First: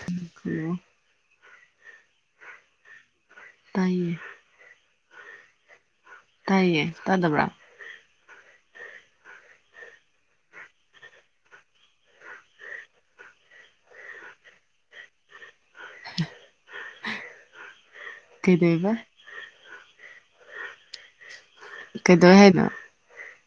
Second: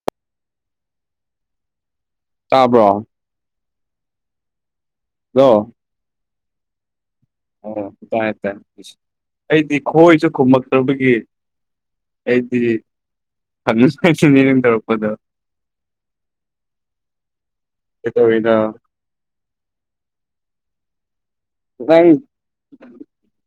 [unintelligible] ꯇꯥꯕ꯭ꯔꯣ ꯇꯥꯏꯅꯦ ꯂꯣ ꯇꯥꯏꯌꯦ ꯇꯥꯗꯕ꯭ꯔꯥ ꯑꯣ ꯇꯥꯏ ꯇꯥꯏ ꯑꯩꯗꯤ ꯈꯣꯏꯁꯨ ꯈꯨꯝꯃꯛꯇꯕꯒꯤ ꯑꯩꯗꯤ [unintelligible] ꯇꯧꯔꯛꯄꯗꯣ [inaudible] ꯀꯩꯇꯧꯔꯤꯅꯣ ꯀꯩꯗꯧꯕ [unintelligible] ꯅꯪ ꯀꯩꯗꯧꯋꯦ ꯍꯥꯏꯅꯣ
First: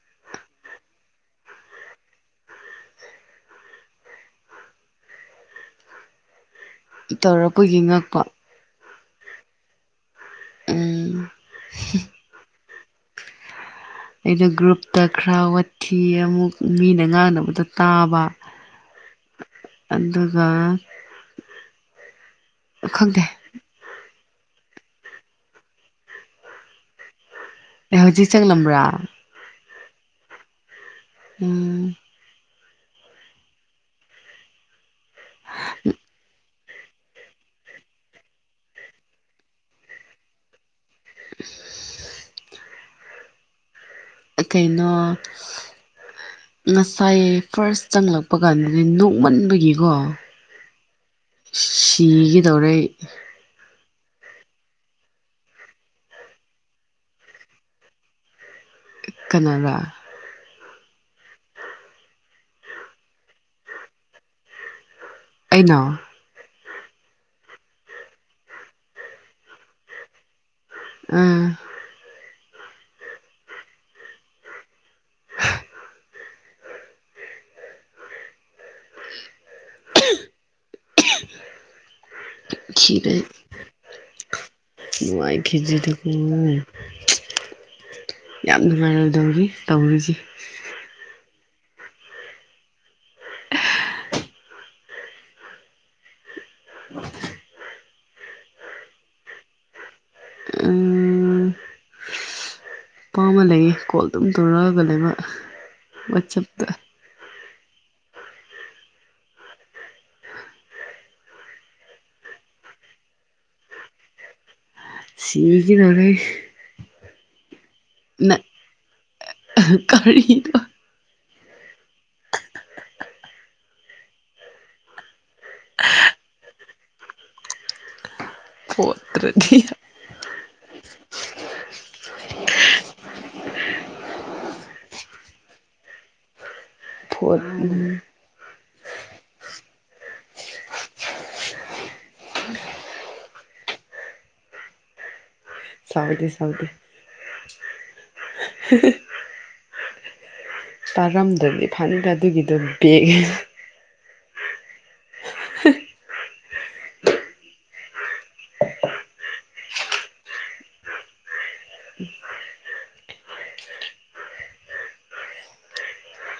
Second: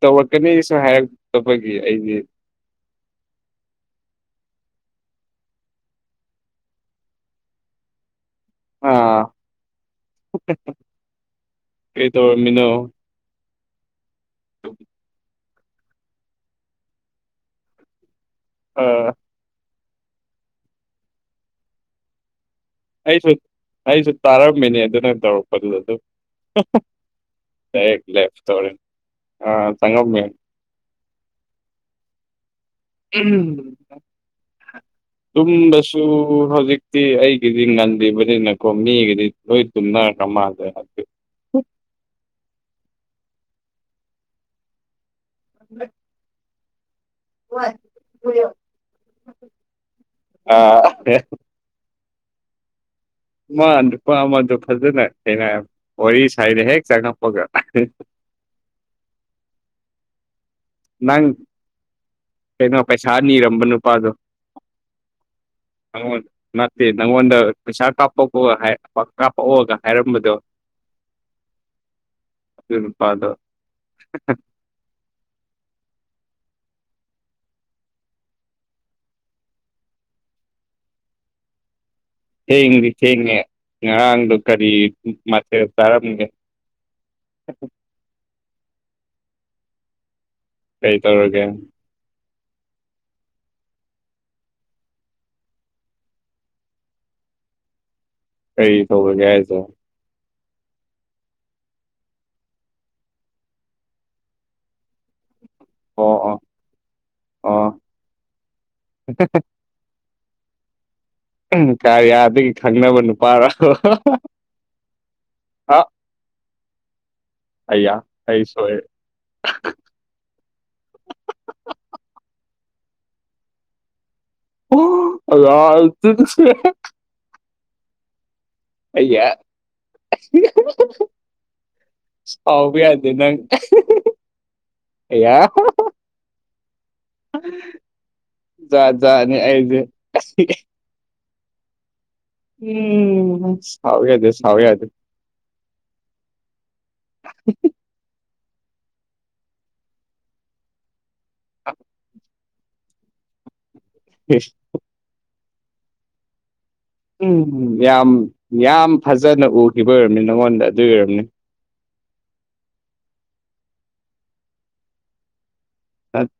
ꯇꯧꯔꯛꯀꯅꯤꯁꯨ ꯍꯥꯏꯔꯛꯇꯄꯒꯤ ꯑꯩꯗꯤ ꯇꯧꯔꯛꯄꯒꯤ ꯉꯛꯄ ꯑꯥ ꯎꯝ ꯀꯩꯇꯧꯔꯝꯃꯤꯅꯣ ꯑꯗ ꯒ꯭ꯔꯨꯞꯇ ꯈꯔ ꯋꯥꯊꯤ ꯑꯃꯨꯛ ꯃꯤꯅ ꯉꯥꯡꯅꯕꯗꯣ ꯇꯥꯕ ꯑꯣ ꯑꯗꯨꯒ ꯈꯪꯗꯦ ꯑꯩꯁꯨ ꯑꯩꯁꯨ ꯇꯥꯔꯝꯃꯤꯅꯦ ꯑꯗꯨꯅ ꯇꯧꯔꯛꯄꯗꯨꯗ ꯑꯗꯨꯝ ꯑꯩ ꯗꯥꯏꯔꯦꯛ ꯍꯧꯖꯤꯛ ꯂꯦꯐ ꯊꯣꯔꯦ ꯆꯪꯂꯝꯕ꯭ꯔꯥ ꯑ ꯆꯪꯉꯝꯃꯦ ꯎꯝ ꯇꯨꯝꯕꯁꯨ ꯍꯧꯖꯤꯛ ꯇꯤ ꯑꯩꯒꯤꯗꯤ ꯉꯟꯗꯕꯅꯤꯅꯀꯣ ꯃꯤꯒꯤꯗꯤ ꯂꯣꯏ ꯇꯨꯝꯅꯔꯈ꯭ꯔ ꯃꯥꯜꯂꯦ [inaudible] ꯑꯦ ꯀꯩꯅꯣ [inaudible] [inaudible] ꯅꯁꯥꯏ ꯐꯥꯔ꯭ꯁ ꯆꯪꯂꯛꯄ ꯀꯥꯟꯗꯗꯤ ꯅꯣꯛꯃꯟꯕꯒꯤꯀꯣ ꯑꯥ ꯁꯤꯒꯗꯧꯔꯦ ꯑꯩ ꯑꯃ ꯅꯨꯄꯥ ꯑꯃꯗꯣ ꯐꯖꯅ ꯊꯦꯡꯅꯩ ꯋꯥꯔꯤ ꯁꯥꯏꯅꯦ ꯍꯦꯛ ꯆꯪꯉꯛꯄꯒ ꯀꯅꯥꯔꯥ ꯅꯪ ꯀꯩꯅꯣ ꯄꯩꯁꯥ ꯅꯤꯔꯝꯕ ꯅꯨꯄꯥꯗꯣ ꯑꯩꯅ ꯅꯉꯣꯟ ꯅꯠꯇꯦ ꯅꯪꯉꯣꯟꯗ ꯄꯩꯁꯥ ꯀꯥꯞꯄꯛꯑꯣ ꯍꯥꯏ ꯀꯥꯞꯄꯛꯑꯣꯒ ꯍꯥꯏꯔꯝꯕꯗꯣ ꯑꯝ ꯑꯗꯨ ꯅꯨꯄꯥꯗꯣ ꯑꯍꯍ [inaudible] ꯊꯦꯡꯗꯤ ꯈꯤꯔꯦ ꯊꯦꯡꯉꯦ ꯉꯔꯥꯡꯗꯣ ꯀꯔꯤ ꯑꯩ ꯅꯨꯡꯉꯥꯏ ꯃꯊꯦꯜ ꯈꯤꯗꯔꯦꯗꯀꯣ ꯆꯥꯔꯝꯒꯦ ꯌꯥꯝ ꯅꯨꯡꯉꯥꯏꯔꯗꯧꯔꯤ ꯇꯧꯔꯤꯁꯦ ꯀꯩ ꯇꯧꯔꯒꯦ ꯀꯩ ꯇꯧꯔꯒꯦ ꯍꯥꯏꯁꯦ ꯎꯝ ꯂꯩꯌꯦ ꯀꯣꯜ ꯑꯗꯨꯝ ꯇꯧꯔꯛꯑꯒ ꯂꯩꯕ ꯑꯣ ꯑꯣ ꯋꯥꯆꯞꯇ ꯑꯣ [unintelligible] ꯎꯝ ꯀꯥꯔꯌꯥꯗꯒꯤ ꯈꯪꯅꯕ ꯅꯨꯄꯥꯔ ꯁꯤꯕꯤꯒꯗꯧꯔꯦ ꯑꯩꯌꯥ ꯑꯩ ꯁꯣꯏꯔꯦ ꯀꯔꯤꯅꯣ [unintelligible] ꯑꯩꯒꯤꯌꯥ ꯐꯣꯠꯇ꯭ꯔꯗꯤ [inaudible] ꯁꯥꯎꯕ ꯌꯥꯗꯦ ꯅꯪ ꯑꯍꯍꯍ ꯑꯦꯌꯥ ꯍꯍꯍ ꯐꯣꯠ ꯌꯥ ꯆꯅꯤ ꯑꯩꯖꯦ ꯎꯝ ꯁꯥꯎ ꯌꯥ ꯑꯗꯨ ꯁꯋ ꯌꯥ ꯑꯗꯨ ꯁꯥꯎꯗꯤ ꯁꯥꯎꯗꯤ ꯆꯥꯔꯝꯗ꯭ꯔꯗꯤ ꯐꯅꯤꯗ ꯑꯗꯨꯒꯤꯗꯣ ꯕꯦꯒ ꯁ ꯎꯝ ꯌꯥꯝ ꯌꯥꯝ ꯐꯖꯅ ꯎꯈꯤꯕ ꯑꯣꯏꯔꯝꯅꯤ ꯅꯉꯣꯟꯗ ꯑꯗꯨ ꯑꯣꯏꯔꯝꯅꯤ ꯑꯠ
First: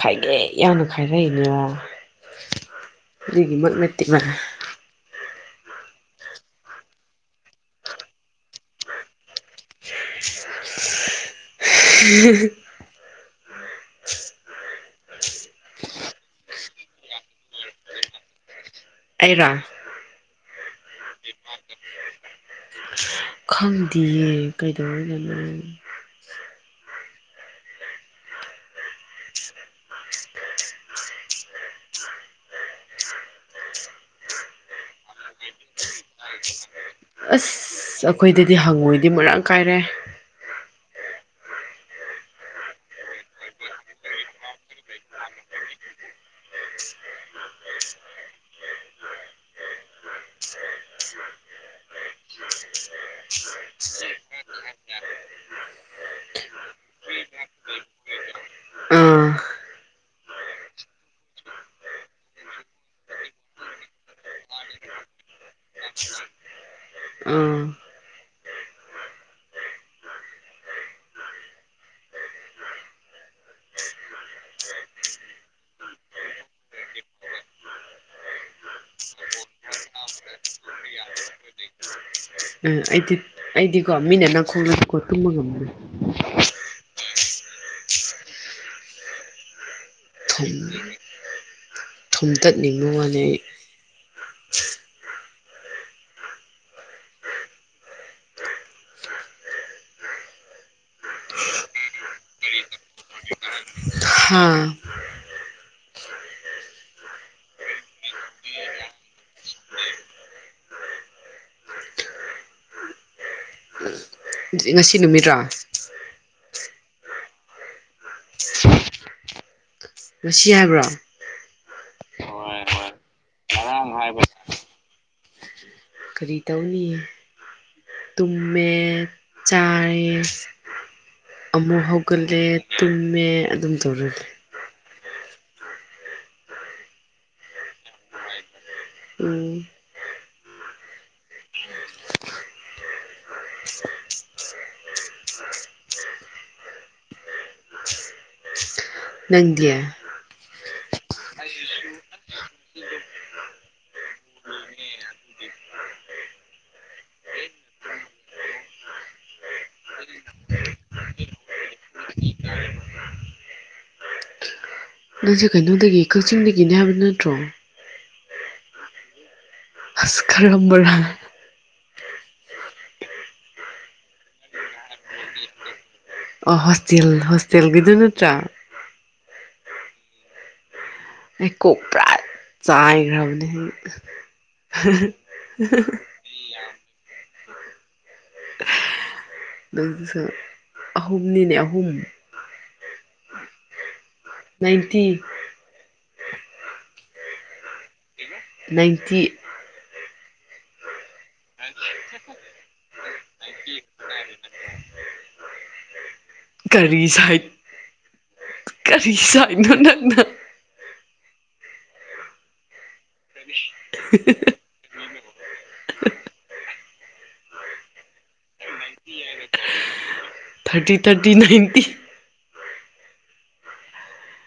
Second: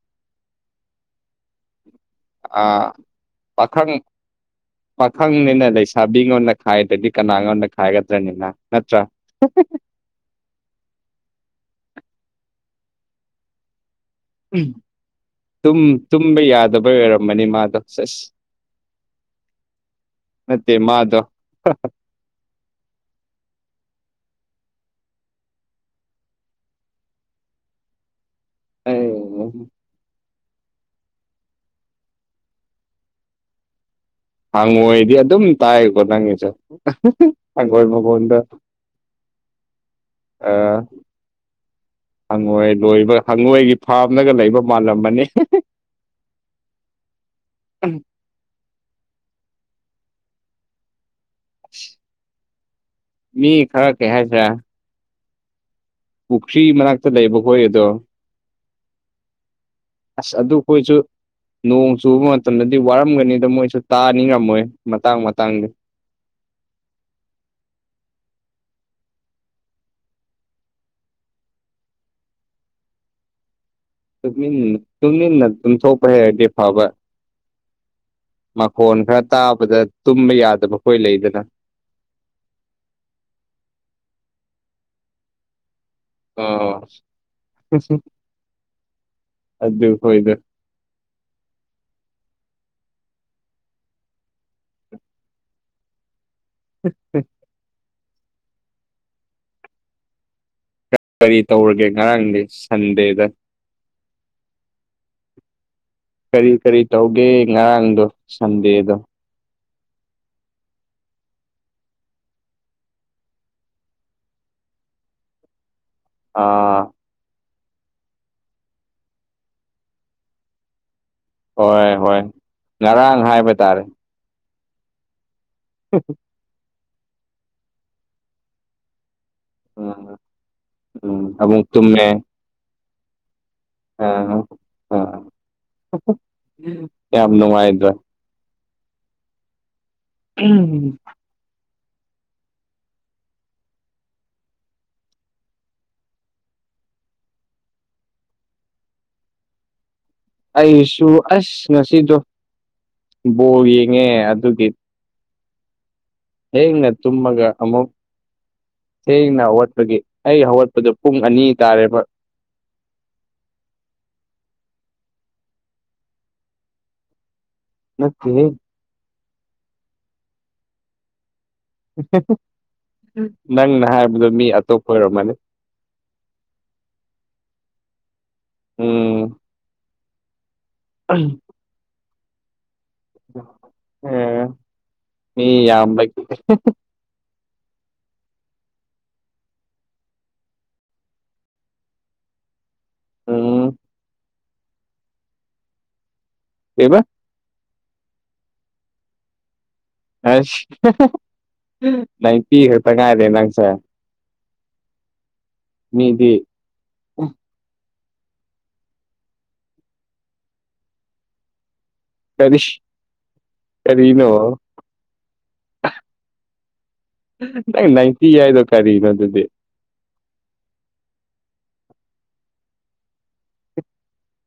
ꯈꯥꯏꯉꯦ ꯌꯥꯎꯅ ꯈꯥꯏꯔꯛꯏꯅꯦꯕ ꯑ ꯑꯗꯨꯒꯤꯃꯛ ꯄꯥꯈꯪ ꯅꯠꯇꯦꯕ ꯄꯥꯈꯪꯅꯤꯅ ꯂꯩꯁꯥꯕꯤꯉꯣꯟꯗ ꯈꯥꯏꯗ꯭ꯔꯗꯤ ꯀꯅꯥ ꯉꯣꯟꯗ ꯈꯥꯏꯒꯗ꯭ꯔꯅꯤꯅ ꯅꯠꯇ꯭ꯔꯥ [inaudible] ꯍꯝꯍꯝꯍꯝꯍ ꯇꯨꯝ ꯇꯨꯝꯕ ꯌꯥꯗꯕꯩ ꯑꯣꯏꯔꯝꯕꯅꯤ ꯃꯥꯗꯣ ꯁꯦꯁ ꯑꯩꯔꯣ ꯅꯠꯇꯦ ꯃꯥꯗꯣ [inaudible] ꯈꯪꯗꯦꯌꯦ ꯀꯩꯗꯧꯔꯗꯅ ꯑ ꯍꯪꯉꯣꯏꯗꯤ ꯑꯗꯨꯝ ꯇꯥꯏꯀꯣ ꯅꯪꯒꯤꯁꯦ ꯍꯪꯉꯣꯏ ꯑꯁ ꯃꯈꯣꯟꯗ ꯑꯩꯈꯣꯏꯗꯗꯤ ꯍꯪꯉꯣꯏꯗꯤ ꯃꯔꯥꯡ ꯀꯥꯏꯔꯦ ꯑ ꯍꯪꯉꯣꯏ ꯂꯣꯏꯕ ꯍꯪꯉꯣꯏꯒꯤ ꯐꯥꯝꯅꯒ ꯂꯩꯕ ꯃꯥꯜꯂꯝ ꯑꯅꯤ [inaudible] ꯃꯤ ꯈꯔ ꯀꯍꯁ ꯄꯨꯈ꯭ꯔꯤ ꯃꯅꯥꯛꯇ ꯂꯩꯕ ꯍꯣꯏ ꯑꯗꯣ ꯎꯝ ꯑꯁ ꯑꯗꯨ ꯑꯩꯈꯣꯏꯁꯨ ꯅꯣꯡ ꯆꯨꯕ ꯃꯇꯝꯗꯗꯤ ꯋꯥꯔꯝꯒꯅꯤꯗ ꯃꯣꯏꯁꯨ ꯇꯥꯅꯤ ꯉꯝꯃꯣꯏ ꯃꯇꯥꯡ ꯃꯇꯥꯡꯗꯤ ꯎ ꯑꯥ ꯇꯨꯃꯤꯟꯅ ꯇꯨꯃꯤꯟꯅ ꯇꯨꯝꯊꯣꯛꯄ ꯍꯔꯗꯤ ꯐꯕ ꯃꯈꯣꯟ ꯈꯔ ꯇꯥꯕꯗ ꯇꯨꯝꯕ ꯌꯥꯗꯕ ꯑꯩꯈꯣꯏ ꯂꯩꯗꯅ ꯎ ꯎꯝ ꯑꯩꯗꯤ ꯑꯩꯗꯤꯀꯣ ꯃꯤꯅ ꯅꯅꯥꯈꯣꯡꯅꯗꯤꯀꯣ ꯇꯨꯝꯕ ꯉꯝꯕꯅꯤ ꯑ ꯑꯗꯨ ꯍꯣꯏꯗ ꯊꯨꯝ ꯊꯨꯝꯇꯠꯅꯤꯡꯕ ꯋꯥꯅꯩ ꯎꯝ ꯎꯝ ꯀꯔꯤ ꯇꯧꯔꯒꯦ ꯉꯔꯥꯡꯗꯤ ꯁꯟꯗꯦꯗ [inaudible] ꯍꯥꯥ ꯀꯔꯤ ꯀꯔꯤ ꯇꯧꯒꯦ ꯉꯔꯥꯡꯗꯣ ꯁꯟꯗꯦꯗꯣ ꯉꯁꯤ ꯅꯨꯃꯤꯠꯔꯥ ꯑ ꯂꯁꯤ ꯍꯥꯏꯕ꯭ꯔꯣ ꯍꯣꯏ ꯍꯣꯏ ꯉꯔꯥꯡ ꯍꯥꯏꯕ ꯇꯥꯔꯦ ꯍꯕ ꯎꯝ ꯐꯔꯤ ꯇꯧꯅꯤ ꯇꯨꯃꯦ ꯎꯝ ꯆꯥꯏꯔꯦ ꯎꯝ ꯑꯃꯨꯛ ꯇꯨꯝꯃꯦ ꯍꯧꯒꯠꯂꯦ ꯇꯨꯝꯃꯦ ꯑꯗꯨꯝ ꯇꯧꯔ ꯂꯩ ꯑ ꯌꯥꯝ ꯅꯨꯡꯉꯥꯏꯗ꯭ꯔ ꯎꯝ ꯎꯝ ꯅꯪꯗꯤꯌꯥ ꯑꯩꯁꯨ ꯑꯁ ꯉꯁꯤꯗꯣ ꯕꯣꯔ ꯌꯦꯡꯉꯦ ꯑꯗꯨꯒꯤ ꯍꯡꯅꯦ ꯇꯨꯝꯃꯒ ꯑꯃꯃꯨꯛ ꯊꯦꯡꯅ ꯍꯧꯋꯥꯠꯄꯒꯤ ꯑꯩ ꯍꯧꯋꯥꯠꯄꯗꯣ ꯄꯨꯡ ꯑꯅꯤ ꯇꯥꯔꯦꯕ ꯅꯪꯁꯦ ꯀꯩꯅꯣꯗꯒꯤ ꯀꯛꯆꯤꯡꯗꯒꯤꯅꯦ ꯍꯥꯏꯕ ꯅꯠꯇ꯭ꯔꯣ ꯅꯠꯇ ꯍꯁ ꯈꯔꯝꯕꯔ ꯅꯪꯅ ꯍꯥꯏꯕꯗꯣ ꯃꯤ ꯑꯇꯣꯞꯄ ꯑꯣꯏꯔꯝꯃꯅꯤ ꯑꯣ ꯍꯣꯁꯇꯦꯜ ꯍꯣꯁꯇꯦꯜꯒꯤꯗꯨ ꯅꯠꯇ꯭ꯔꯥ ꯎꯝ ꯑꯝ ꯍꯩꯀꯣꯛ ꯄꯨꯔꯥ ꯆꯥꯏꯈ꯭ꯔꯕꯅꯤ ꯎꯝ ꯁꯨ ꯑꯍꯨꯝꯅꯤꯅꯦ ꯑꯍꯨꯝ ꯎꯝ ꯅꯥꯏꯟꯇꯤ ꯀ ꯏꯟꯇꯤ ꯑꯁ ꯅꯪ ꯄꯤ ꯈꯛꯇ ꯉꯥꯏꯔꯦ ꯅꯪꯁꯦ ꯃꯤꯗꯤ ꯀꯔꯤ ꯁꯥꯏꯠ ꯀꯔꯤ ꯁꯥꯏꯠꯅꯣ ꯅꯪꯅ ꯀꯔꯤ ꯀꯔꯤꯅ ꯅꯇ ꯌꯥꯗ thirty thirty ninety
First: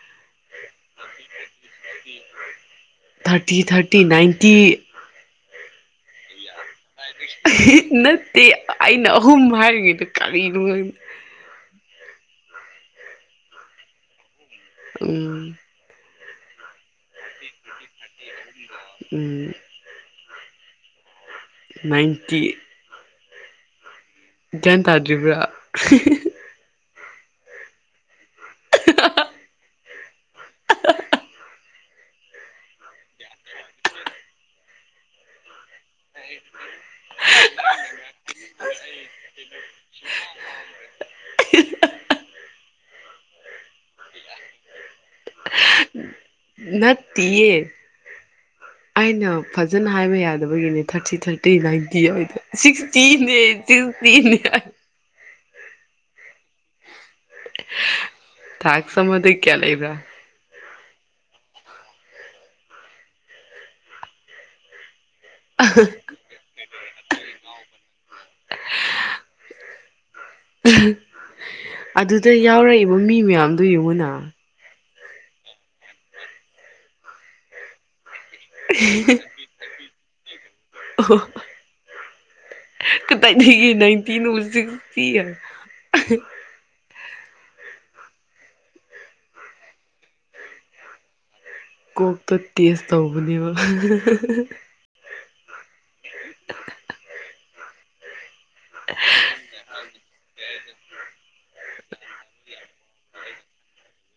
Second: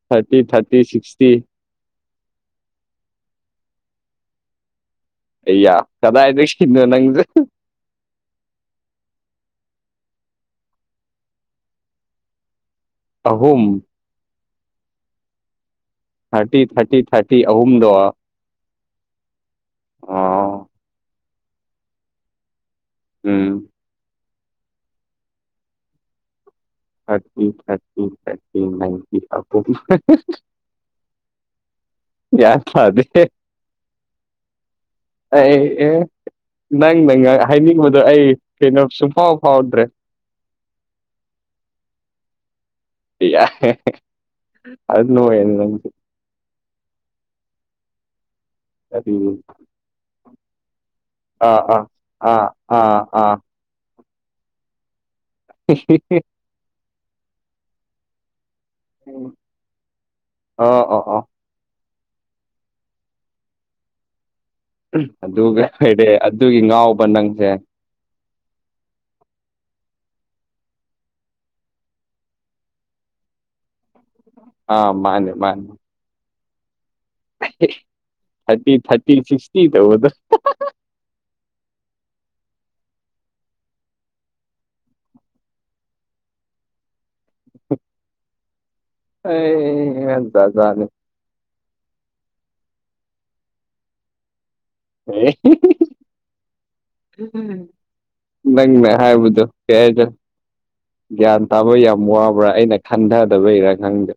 thirty thirty sixty um thirty thirty ninety ꯑꯌꯥ ꯀꯗꯥ ꯏꯗꯤ ꯅꯠꯇꯦ ꯑꯩꯅ ꯑꯍꯨꯝ ꯍꯥꯏꯔꯤꯉꯩꯗ ꯀꯔꯤꯅꯣ ꯍꯥꯏꯅꯣ ꯑꯍꯨꯝ ꯎꯝ ꯊꯥꯔꯇꯤ ꯊꯥꯔꯇꯤ ꯊꯥꯔꯇꯤ ꯑꯍꯨꯝꯗ ꯎꯝ ꯑꯥ ꯅꯥꯏꯟꯇꯤ ꯎꯝ ꯒ꯭ꯌꯥꯟ ꯇꯥꯗ꯭ꯔꯤꯕ꯭ꯔꯥ ꯊꯔꯇꯤ ꯊꯔꯇꯤ ꯊꯇꯤ ꯅꯥꯟꯇꯤ ꯑꯄ ꯌꯥꯗ ꯑꯩ ꯑꯦ ꯅꯪ ꯅꯪ ꯍꯥꯏꯅꯤꯡꯕꯗꯣ ꯑꯩ ꯀꯩꯅꯣ ꯁꯨꯡꯐꯥꯎ ꯐꯥꯎꯗ꯭ꯔꯦ ꯑꯗꯨ ꯅꯣꯅꯗꯤ ꯅ ꯌꯦ ꯑꯩꯅ ꯀꯔꯤꯅꯣ ꯐꯖꯅ ꯍꯥꯏꯕ ꯌꯥꯗꯕꯒꯤꯅꯦ ꯊꯥꯔꯇꯤ ꯊꯥꯔꯇꯤ ꯑꯥ ꯑꯥ ꯅꯥꯏꯟꯇꯤ ꯑꯥ ꯑꯣꯏꯗ ꯑꯥ ꯑꯥ ꯁꯤꯛꯁꯇꯤꯅꯦ ꯇꯅ ꯦ ꯊꯥꯛ ꯁꯃꯗ ꯀꯌꯥ ꯂꯩ ꯏꯕ ꯑꯣ ꯑꯣ ꯑꯣ ꯑꯗꯨꯒ ꯑꯣꯏꯔꯦ ꯑꯗꯨꯒꯤ ꯉꯥꯎꯕ ꯅꯪꯁꯦ ꯑꯗꯨꯗ ꯌꯥꯎꯔꯛꯏꯕ ꯃꯤ ꯃꯌꯥꯝꯗꯨꯣ ꯌꯦꯡꯉꯨꯅ ꯑ ꯃꯥꯅꯦ ꯃꯥꯅꯦ ꯊꯥꯇꯤ ꯊꯥꯇꯤ ꯁꯤꯛꯁꯇꯤ ꯇꯧꯕꯗꯣ ꯀꯗꯥꯥꯏꯗꯒꯤ ꯅꯪꯇꯤ ꯅꯣꯖꯤ ꯄꯤ ꯑꯩ ꯖꯥꯠ ꯖꯥꯠꯅꯦ ꯀꯣꯛꯇꯣ ꯇꯦꯁ ꯇꯧꯕꯅꯦꯕ ꯑꯦ ꯅꯪꯅ ꯍꯥꯏꯕꯗꯣ ꯀꯩ ꯍꯥꯏꯒ꯭ꯔꯦ ꯒ꯭ꯌꯥꯟ ꯇꯥꯕ ꯌꯥꯝ ꯋꯥꯕ꯭ꯔꯥ ꯑꯩꯅ ꯈꯟꯗꯗꯕꯩꯔꯥ ꯈꯪꯗꯦ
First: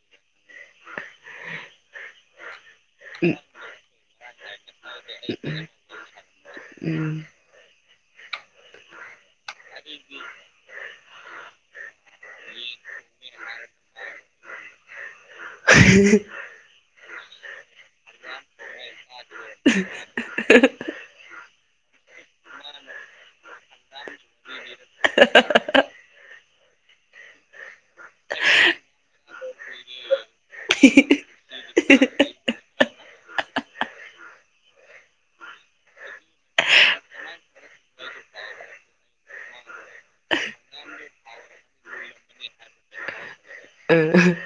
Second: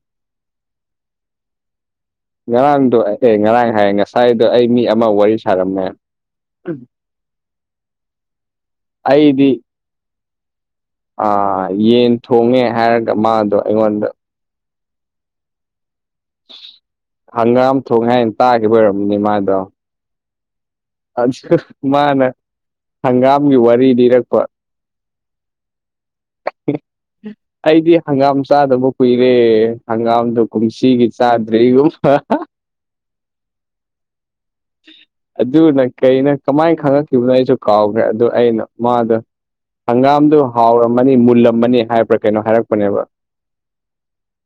[unintelligible] ꯉꯔꯥꯡꯗꯣ ꯑꯦ ꯑꯦ ꯉꯔꯥꯡ ꯍꯥꯏ ꯉꯁꯥꯏꯗꯣ ꯑꯩ ꯃꯤ ꯑꯃ ꯋꯥꯔꯤ ꯁꯥꯔꯝꯃꯦ ꯎꯝ ꯑꯩꯗꯤ ꯑꯗꯨ ꯐ ꯑꯥ ꯌꯦꯟ ꯊꯣꯡꯉꯦ ꯍꯥꯏꯔꯒ ꯃꯥꯗꯣ ꯑꯩꯉꯣꯟꯗ ꯍ ꯍꯪꯒꯥꯝ ꯊꯣꯡꯉꯦ ꯍꯥꯏꯅ ꯇꯥꯈꯤꯕ ꯑꯣꯏꯔꯝꯕꯅꯦ ꯃꯥꯗꯣ [unintelligible] ꯑ ꯃꯥꯅꯦ ꯍꯪꯒꯥꯝꯒꯤ ꯋꯥꯔꯤ ꯂꯤꯔꯛꯄ [unintelligible] ꯑꯩꯗꯤ ꯍꯪꯒꯥꯝ ꯆꯥꯗꯕ ꯀꯨꯏꯔꯦ ꯍꯪꯒꯥꯝꯗꯣ ꯀꯨꯝꯁꯤꯒꯤ ꯆꯥꯗ꯭ꯔꯤꯌꯨꯝ [unintelligible] ꯑꯗꯨꯅ ꯀꯩꯅꯣ ꯀꯃꯥꯏ ꯈꯪꯉꯛꯈꯤꯕꯅꯣ ꯑꯩꯁꯨ ꯀꯥꯎꯈ꯭ꯔꯦ ꯑꯗꯨ ꯑꯩꯅ ꯃꯥꯗꯣ ꯍꯪꯒꯥꯝꯗꯨ ꯍꯥꯎꯔꯝꯃꯅꯤ ꯃꯨꯜꯂꯝꯃꯅꯤ ꯍꯥꯏꯕ꯭ꯔꯥ ꯀꯩꯅꯣ ꯍꯥꯏꯔꯛꯄꯅꯦꯕ ꯎꯝ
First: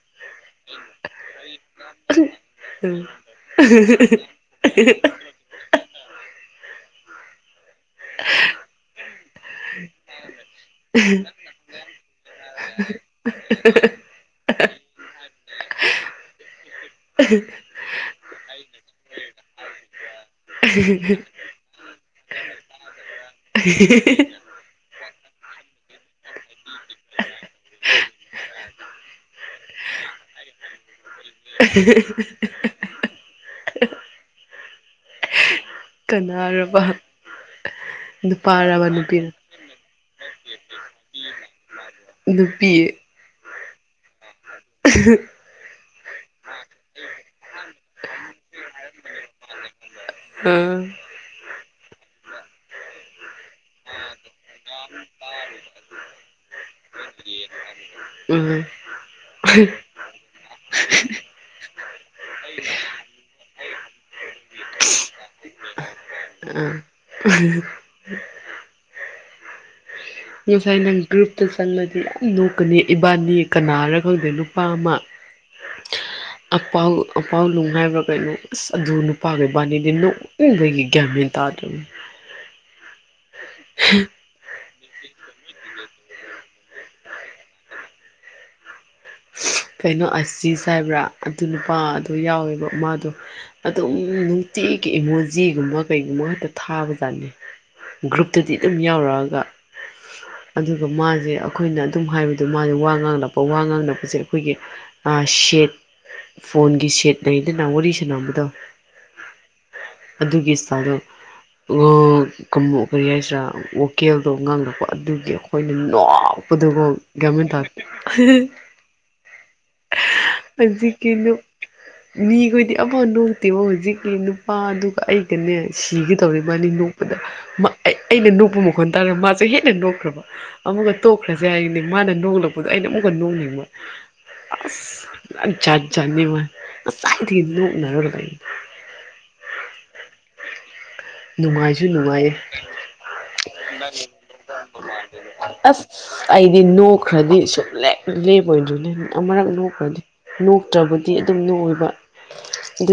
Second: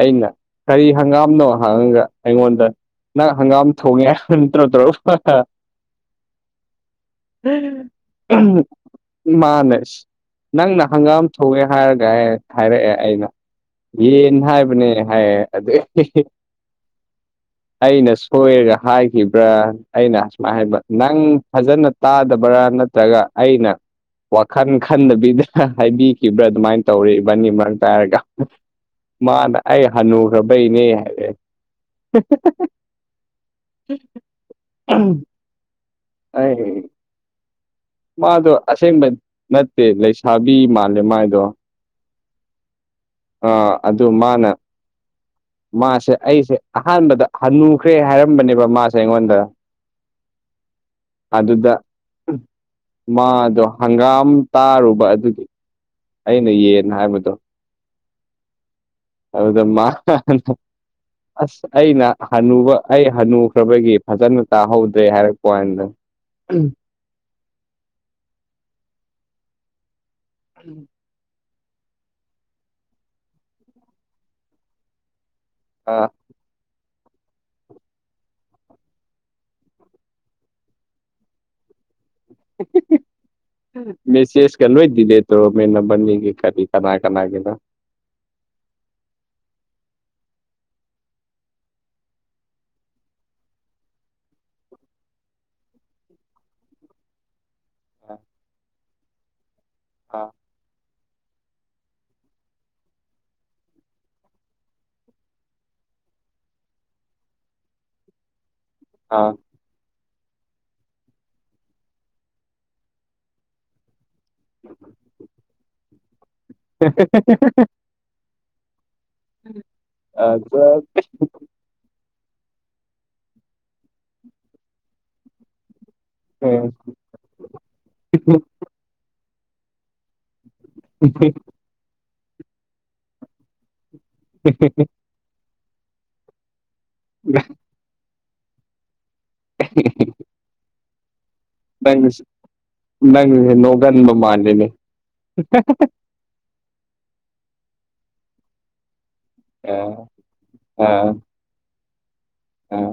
ꯑꯩꯅ ꯀꯔꯤ ꯍꯪꯒꯥꯝꯅꯣ ꯍꯥꯡꯉꯒ ꯑꯩꯉꯣꯟꯗ ꯅꯪ ꯍꯪꯒꯥꯝ ꯊꯣꯡꯉꯦ ꯈꯟ ꯇ‌꯭ꯔꯣ ꯇ‌꯭ꯔꯣ ꯍꯥ ꯍꯥ ꯃꯥꯅ ꯏꯁ ꯅꯪꯅ ꯍꯪꯒꯥꯝ ꯊꯣꯛꯉꯦ ꯍꯥꯏꯔꯒ ꯍꯦ ꯍꯥꯏꯔꯛꯑꯦ ꯑꯩꯅ ꯌꯦꯟ ꯍꯥꯏꯕꯅꯦ ꯍꯥꯏꯌꯦ ꯑꯗꯩ ꯑꯩꯅꯁꯨ ꯍꯣꯏꯔꯒ ꯍꯥꯏꯒꯤꯕ꯭ꯔꯥ ꯑꯩꯅ ꯁꯨꯃꯥꯏ ꯍꯥꯏꯕ ꯅꯪ ꯐꯖꯅ ꯇꯥꯗꯕ꯭ꯔꯥ ꯅꯠꯇ꯭ꯔꯒ ꯑ ꯑꯩꯅ ꯋꯥꯈꯟ ꯈꯟꯗꯕꯤ ꯕꯤꯗ ꯍꯥꯏꯕꯤꯈꯤꯕ꯭ꯔꯥ ꯑꯗꯨꯃꯥꯏ ꯇꯧꯔꯦ ꯏꯕꯥꯅꯤ ꯃꯔꯛꯇ ꯍꯥꯏꯔꯒ ꯃꯥꯅ ꯑꯩ ꯍꯟꯅꯨꯔꯕꯩꯅꯦ ꯍꯥꯏꯔꯛꯑꯦ ꯎꯝ ꯀꯅꯥꯔꯕ ꯃꯥꯗꯣ ꯅꯨꯄꯥꯔꯕ ꯑꯁꯦꯡꯕ ꯅꯨꯄꯤꯔ ꯅꯠꯇꯦ ꯂꯩꯁꯥꯕꯤ ꯃꯥꯜꯂꯦ ꯃꯥꯏꯗꯣ ꯅꯨꯄꯤ ꯑꯥ ꯑꯗꯨ ꯃꯥꯅ ꯎ [unintelligible] ꯃꯥꯁꯦ ꯑꯩꯁꯦ ꯑꯍꯥꯟꯕꯗ ꯍꯟꯅꯨꯈ꯭ꯔꯦ ꯍꯥꯏꯔꯝꯕꯅꯦꯕ ꯃꯥꯁꯦ ꯑꯩꯉꯣꯟꯗ ꯑ ꯑꯗꯨꯗ ꯃꯥꯗꯣ ꯍꯪꯒꯥꯝ ꯇꯥꯔꯨꯕ ꯑꯗꯨꯒꯤ ꯑꯩꯅ ꯌꯦꯟ ꯍꯥꯏꯕꯗꯣ ꯎꯝ ꯑꯗꯨꯗ ꯃꯥꯅ NO WORD [unintelligible] ꯑꯁ ꯑꯩꯅ ꯍꯟꯅꯨꯕ ꯑꯩ ꯍꯟꯅꯨꯈ꯭ꯔꯕꯒꯤ ꯐꯖꯅ ꯇꯥꯍꯧꯗ꯭ꯔꯦ ꯍꯥꯏꯔꯛꯄ ꯋꯥꯅꯤꯗ ꯑ ꯎꯝ [unintelligible] ꯎ ꯐꯥꯏꯅ [unintelligible] ꯒ꯭ꯔꯨꯞꯇ ꯆꯪꯂꯗꯤ ꯌꯥꯝ ꯅꯣꯛꯀꯅꯤ ꯏꯕꯥꯅꯤ ꯀꯅꯥꯔ ꯈꯪꯗꯦ ꯅꯨꯄꯥ ꯑꯃ ꯑꯥ ꯑꯄꯥꯎ ꯑꯄꯥꯎ ꯅꯨꯡ ꯍꯥꯏꯕ꯭ꯔꯥ ꯀꯩꯅꯣ ꯑꯁ ꯑꯗꯨ ꯅꯨꯄꯥꯗꯨꯒ ꯏꯕꯥꯅꯤ ꯅ‍ꯣ ꯅ‍ꯣꯛꯅꯤꯡꯕꯒꯤ ꯒꯦꯟ ꯃꯦꯟ ꯇꯥꯗꯔꯕꯅꯦ ꯃꯦꯁꯦ [unintelligible] ꯂ‌ꯣꯏ ꯗꯤꯂ‍ꯦꯠ ꯇꯧꯔꯝꯃꯦ ꯅꯕꯅꯤꯒꯤ ꯀꯔꯤ ꯀꯅꯥ ꯀꯅꯥꯒꯤꯅꫭ ꯀꯩꯅꯣ ꯑꯁꯤꯁ ꯍꯥꯏꯕ꯭ꯔꯥ ꯑꯗꯨ ꯅꯨꯄꯥꯗꯣ ꯌꯥꯎꯋꯦꯕ ꯃꯥꯗꯣ ꯑꯗꯨꯝ ꯅꯨꯡꯇꯤꯒꯤ ꯏꯃꯣꯖꯤꯒꯨꯝꯕ ꯀꯩꯒꯨꯝꯕ ꯈꯛꯇ ꯊꯥꯕꯖꯥꯠꯅꯤ ꯒ꯭ꯔꯨꯞꯇꯗꯤ ꯑꯗꯨꯝ ꯌꯥꯎꯔꯛꯑꯒ ꯑ ꯑꯗꯨꯒ ꯃꯥꯖꯦ ꯑꯈꯣꯏꯅ ꯑꯗꯨꯝ ꯍꯥꯏꯕꯗꯣ ꯃꯥꯖꯦ ꯋꯥ ꯉꯥꯡꯂꯛꯄ ꯋꯥ ꯉꯥꯡꯂꯛꯄꯁꯦ ꯑꯈꯣꯏꯒꯤ ꯑ ꯁꯦꯠ ꯐꯣꯟꯒꯤ ꯁꯦꯠ ꯂꯩꯗꯅ ꯋꯥꯔꯤ ꯁꯥꯟꯅꯕꯗꯣ ꯑꯥ ꯑꯗꯨꯒꯤ ꯏꯁꯇꯥꯏꯜꯗꯣ ꯎꯝ ꯀꯝꯕꯨ ꯀꯔꯤ ꯍꯥꯏꯁꯤꯔꯥ ꯀꯦꯜꯗꯣ ꯉꯥꯡꯂꯛꯄ ꯑꯗꯨꯒꯤ ꯑꯩꯈꯣꯏꯅ ꯅꯣꯛꯄꯗꯀꯣ ꯒ꯭ꯌꯥꯟꯃꯦꯟ ꯇꯥꯗꯦ ꯎꯝ ꯍꯧꯖꯤꯛꯀꯤꯅꯨ ꯃꯤꯈꯣꯏꯗꯤ ꯑꯐ ꯅꯣꯛꯇꯦꯕ ꯍꯧꯖꯤꯛꯀꯤ ꯅꯨꯄꯥꯗꯨꯒ ꯑꯩꯒꯅꯦ ꯁꯤꯒꯅꯤ ꯇꯧꯔꯤ ꯃꯥꯅꯤ ꯅꯣꯛꯄꯗ ꯑꯩꯅ ꯅꯣꯛꯄ ꯃꯈꯣꯟ ꯇꯥꯔꯒ ꯃꯥꯁꯦ ꯍꯦꯟꯅ ꯅꯣꯛꯈ꯭ꯔꯕ ꯑꯃꯨꯛꯀ ꯇꯣꯛꯈ꯭ꯔꯁꯦ ꯍꯥꯏꯔꯤꯅꯦ ꯃꯥꯅ ꯅꯣꯡꯂꯛꯄꯗꯣ ꯑꯩꯅ ꯑꯃꯨꯛꯀ ꯅꯣꯛꯅꯤꯡꯕ ꯑꯁ ꯄꯨꯔ ꯖꯥꯠ ꯖꯥꯠꯅꯤ ꯃꯥꯏ ꯉꯁꯥꯏꯗꯩ ꯅ‌ꯣꯛꯅꯔꯒ ꯂꯩ ꯅꯨꯡꯉꯥꯏꯁꯨ ꯅꯪ ꯅꯨꯡꯉꯥꯏꯌꯦ ꯅꯪꯁꯦ ꯅꯣꯛꯒꯟꯕ ꯃꯥꯜꯂꯤꯅꯦ ꯑꯁ ꯑꯩꯗꯤ ꯅꯣꯛꯈ꯭ꯔꯗꯤ ꯁꯨꯝ ꯂꯦꯞ ꯂꯦꯞꯄꫭꯏꯗꯔꯤꯅꯤ ꯑꯃꯨꯔꯛ ꯅꯣꯛꯈ꯭ꯔꯗꯤ ꯑꯥ ꯑꯥ ꯅꯣꯛꯇ꯭ꯔꯕꯨꯗꯤ ꯑꯗꯨꯝ ꯅꯣꯛꯑꫭꯏꯕ ꯑꯥ ꯑꯗꯨ